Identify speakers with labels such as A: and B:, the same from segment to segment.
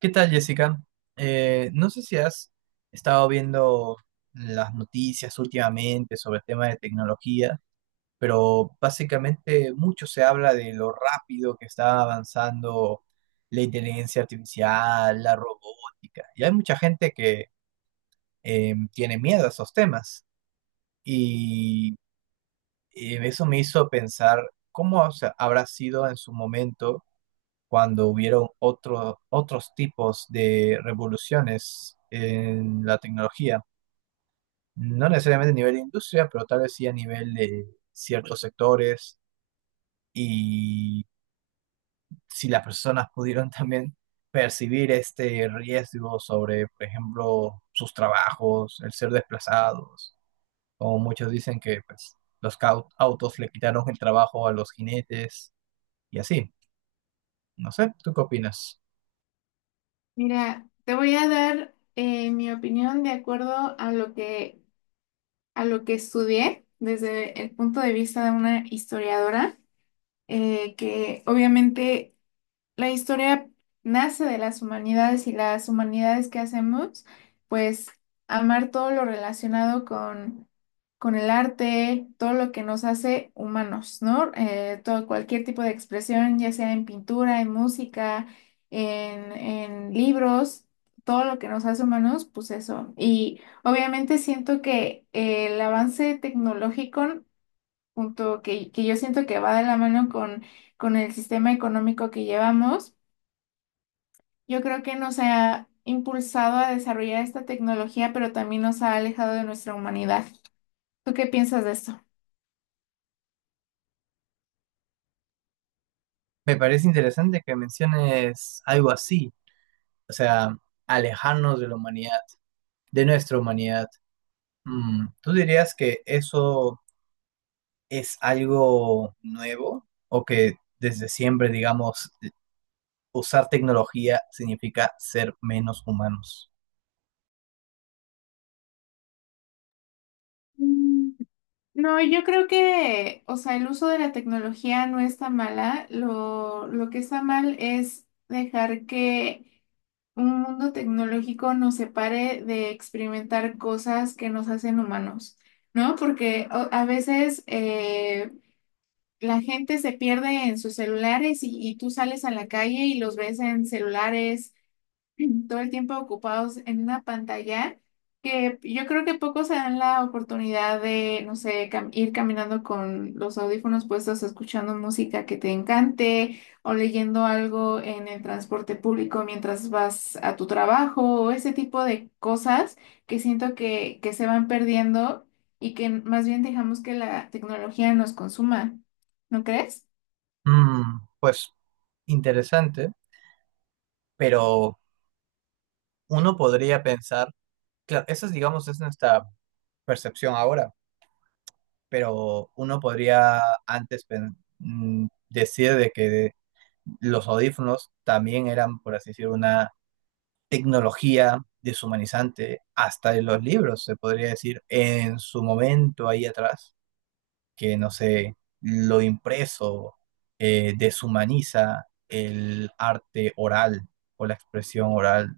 A: ¿Qué tal, Jessica? No sé si has estado viendo las noticias últimamente sobre el tema de tecnología, pero básicamente mucho se habla de lo rápido que está avanzando la inteligencia artificial, la robótica, y hay mucha gente que tiene miedo a esos temas. Y eso me hizo pensar cómo, o sea, habrá sido en su momento cuando hubieron otros tipos de revoluciones en la tecnología, no necesariamente a nivel de industria, pero tal vez sí a nivel de ciertos sectores, y si las personas pudieron también percibir este riesgo sobre, por ejemplo, sus trabajos, el ser desplazados, como muchos dicen que, pues, los autos le quitaron el trabajo a los jinetes y así. No sé, ¿tú qué opinas?
B: Mira, te voy a dar mi opinión de acuerdo a lo que estudié desde el punto de vista de una historiadora, que obviamente la historia nace de las humanidades y las humanidades que hacemos, pues amar todo lo relacionado con el arte, todo lo que nos hace humanos, ¿no? Todo, cualquier tipo de expresión, ya sea en pintura, en música, en libros, todo lo que nos hace humanos, pues eso. Y obviamente siento que el avance tecnológico, junto que yo siento que va de la mano con el sistema económico que llevamos, yo creo que nos ha impulsado a desarrollar esta tecnología, pero también nos ha alejado de nuestra humanidad. ¿Tú qué piensas de esto?
A: Me parece interesante que menciones algo así, o sea, alejarnos de la humanidad, de nuestra humanidad. Mm, ¿tú dirías que eso es algo nuevo o que desde siempre, digamos, usar tecnología significa ser menos humanos?
B: Mm, no, yo creo que, o sea, el uso de la tecnología no está mala. Lo que está mal es dejar que un mundo tecnológico nos separe de experimentar cosas que nos hacen humanos, ¿no? Porque a veces, la gente se pierde en sus celulares y tú sales a la calle y los ves en celulares, todo el tiempo ocupados en una pantalla que yo creo que pocos se dan la oportunidad de, no sé, ir caminando con los audífonos puestos, escuchando música que te encante o leyendo algo en el transporte público mientras vas a tu trabajo o ese tipo de cosas que siento que se van perdiendo y que más bien dejamos que la tecnología nos consuma, ¿no crees?
A: Mm, pues interesante, pero uno podría pensar, claro, esa es, digamos, es nuestra percepción ahora. Pero uno podría antes decir de que los audífonos también eran, por así decir, una tecnología deshumanizante, hasta en los libros, se podría decir, en su momento ahí atrás, que no sé, lo impreso deshumaniza el arte oral o la expresión oral.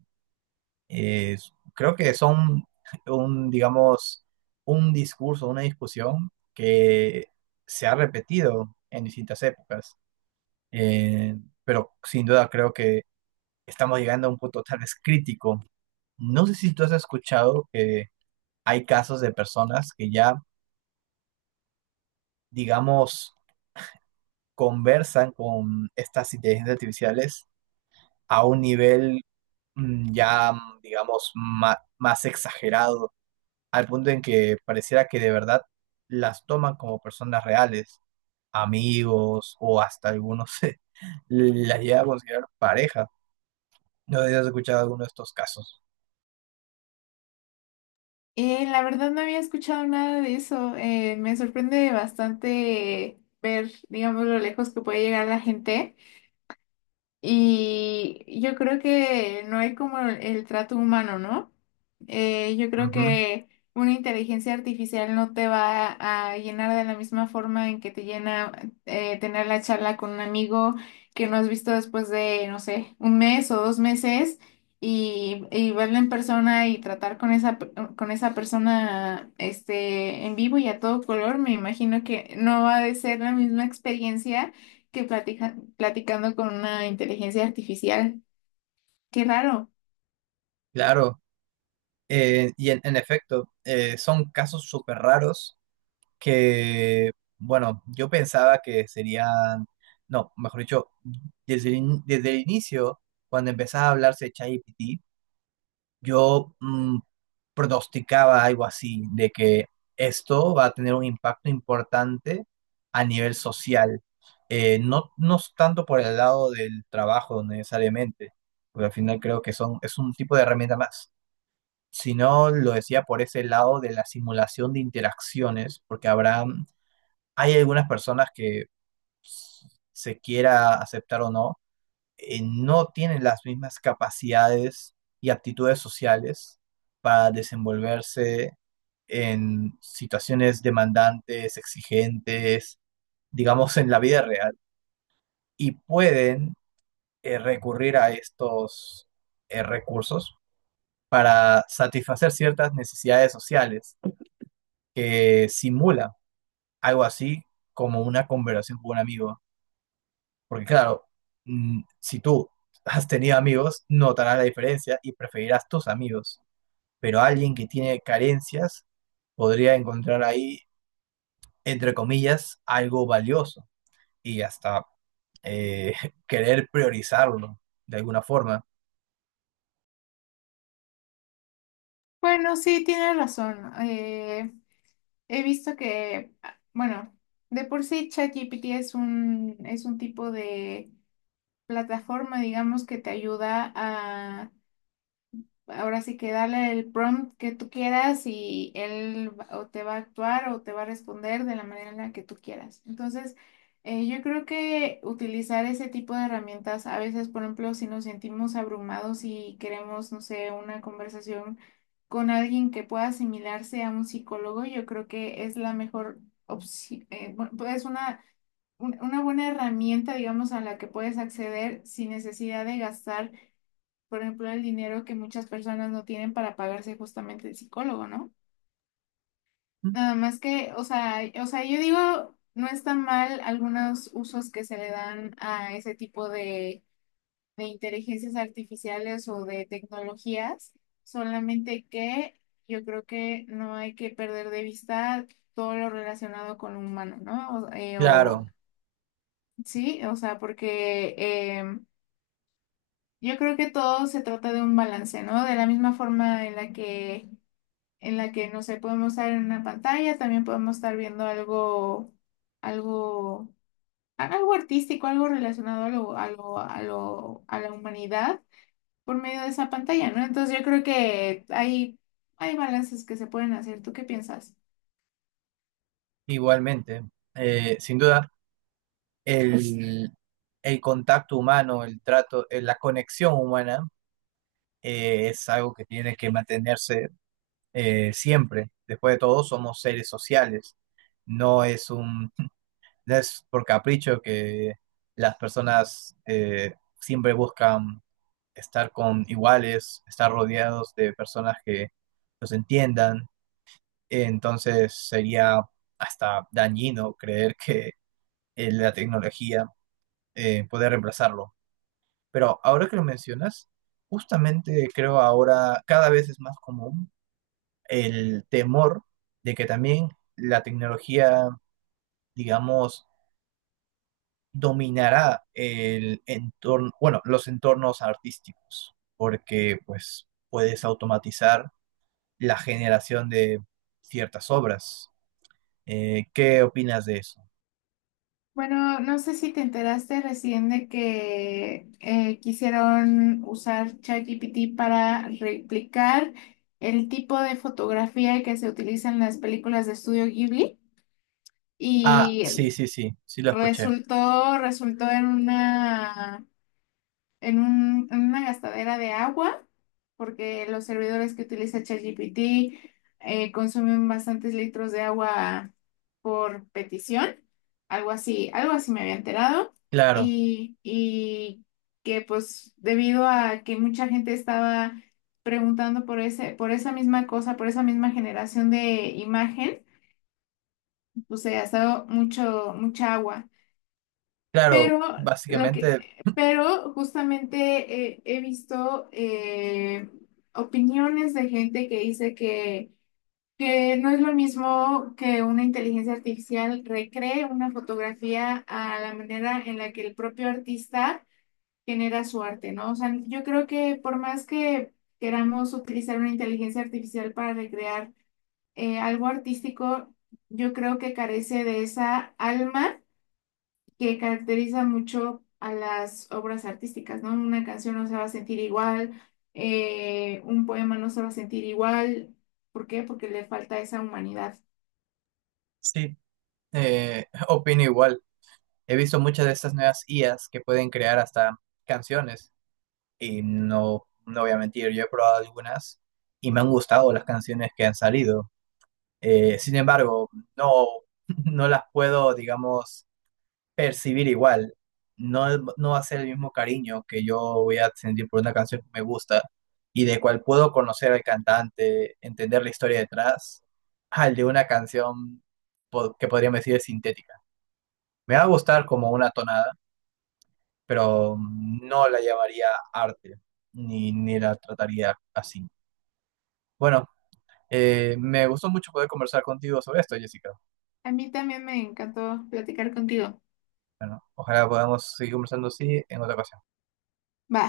A: eh, Creo que son un, digamos, un discurso, una discusión que se ha repetido en distintas épocas. Eh, pero sin duda creo que estamos llegando a un punto tal vez crítico. No sé si tú has escuchado que hay casos de personas que ya, digamos, conversan con estas inteligencias artificiales a un nivel, mm, ya, digamos, más exagerado, al punto en que pareciera que de verdad las toman como personas reales, amigos, o hasta algunos se las llega a considerar pareja. No sé si has escuchado alguno de estos casos.
B: La verdad no había escuchado nada de eso. Me sorprende bastante ver, digamos, lo lejos que puede llegar la gente. Y yo creo que no hay como el trato humano, ¿no? Yo creo
A: Ujú.
B: que una inteligencia artificial no te va a llenar de la misma forma en que te llena tener la charla con un amigo que no has visto después de, no sé, un mes o dos meses y verlo en persona y tratar con esa, con esa persona este, en vivo y a todo color. Me imagino que no va a ser la misma experiencia que platicando con una inteligencia artificial. Qué raro.
A: Claro, y en efecto, son casos súper raros que, bueno, yo pensaba que serían, no, mejor dicho, desde desde el inicio, cuando empezaba a hablarse de ChatGPT, yo, pronosticaba algo así, de que esto va a tener un impacto importante a nivel social. No, no es tanto por el lado del trabajo necesariamente, porque al final creo que son, es un tipo de herramienta más, sino lo decía por ese lado de la simulación de interacciones, porque habrá, hay algunas personas que, se quiera aceptar o no, no tienen las mismas capacidades y aptitudes sociales para desenvolverse en situaciones demandantes, exigentes, digamos en la vida real, y pueden recurrir a estos recursos para satisfacer ciertas necesidades sociales que simula algo así como una conversación con un amigo. Porque claro, mm, si tú has tenido amigos, notarás la diferencia y preferirás tus amigos. Pero alguien que tiene carencias podría encontrar ahí, entre comillas, algo valioso y hasta eh, querer priorizarlo de alguna forma.
B: Bueno, sí, tienes razón. He visto que, ah, bueno, de por sí ChatGPT es un tipo de plataforma, digamos, que te ayuda ahora sí que dale el prompt que tú quieras y o te va a actuar o te va a responder de la manera en la que tú quieras. Entonces, yo creo que utilizar ese tipo de herramientas, a veces, por ejemplo, si nos sentimos abrumados y queremos, no sé, una conversación con alguien que pueda asimilarse a un psicólogo, yo creo que es la mejor opción, es una, una buena herramienta, digamos, a la que puedes acceder sin necesidad de gastar por ejemplo, el dinero que muchas personas no tienen para pagarse justamente el psicólogo, ¿no? Nada más que, yo digo, no está mal algunos usos que se le dan a ese tipo de inteligencias artificiales o de tecnologías, solamente que yo creo que no hay que perder de vista todo lo relacionado con lo humano, ¿no? O,
A: Claro,
B: sí, o sea, porque em, yo creo que todo se trata de un balance, ¿no? De la misma forma en la que no sé, podemos estar en una pantalla, también podemos estar viendo algo, algo, algo artístico, algo relacionado a a la humanidad por medio de esa pantalla, ¿no? Entonces yo creo que hay balances que se pueden hacer. ¿Tú qué piensas?
A: igualmente, sin duda, el, el contacto humano, el trato, la conexión humana es algo que tiene que mantenerse siempre. Después de todo, somos seres sociales. No es un, no es por capricho que las personas siempre buscan estar con iguales, estar rodeados de personas que los entiendan. Entonces sería hasta dañino creer que la tecnología puede reemplazarlo. Pero ahora que lo mencionas, justamente creo ahora cada vez es más común el temor de que también la tecnología, digamos, dominará el entorno, bueno, los entornos artísticos, porque pues puedes automatizar la generación de ciertas obras. ¿Qué opinas de eso?
B: Bueno, no sé si te enteraste recién de que quisieron usar ChatGPT para replicar el tipo de fotografía que se utiliza en las películas de estudio Ghibli.
A: Ah,
B: Y
A: sí, sí, sí, sí lo escuché.
B: resultó en una, en una gastadera de agua, porque los servidores que utiliza ChatGPT consumen bastantes litros de agua por petición, algo así me había enterado,
A: Claro,
B: y que pues debido a que mucha gente estaba preguntando por por esa misma cosa, por esa misma generación de imagen, pues se gastó mucha agua.
A: claro,
B: Pero lo que,
A: básicamente
B: pero justamente he visto opiniones de gente que dice que no es lo mismo que una inteligencia artificial recree una fotografía a la manera en la que el propio artista genera su arte, ¿no? O sea, yo creo que por más que queramos utilizar una inteligencia artificial para recrear algo artístico, yo creo que carece de esa alma que caracteriza mucho a las obras artísticas, ¿no? Una canción no se va a sentir igual, un poema no se va a sentir igual. ¿Por qué? Porque le falta esa humanidad.
A: sí, opino igual. He visto muchas de estas nuevas IAs que pueden crear hasta canciones. Y no, no voy a mentir, yo he probado algunas y me han gustado las canciones que han salido. Sin embargo, no, no las puedo, digamos, percibir igual. No, no va a ser el mismo cariño que yo voy a sentir por una canción que me gusta y de cual puedo conocer al cantante, entender la historia detrás, al de una canción que podríamos decir es sintética. Me va a gustar como una tonada, pero no la llamaría arte, ni, ni la trataría así. Bueno, me gustó mucho poder conversar contigo sobre esto, Jessica.
B: A mí también me encantó platicar contigo.
A: Bueno, ojalá podamos seguir conversando así en otra ocasión.
B: Va.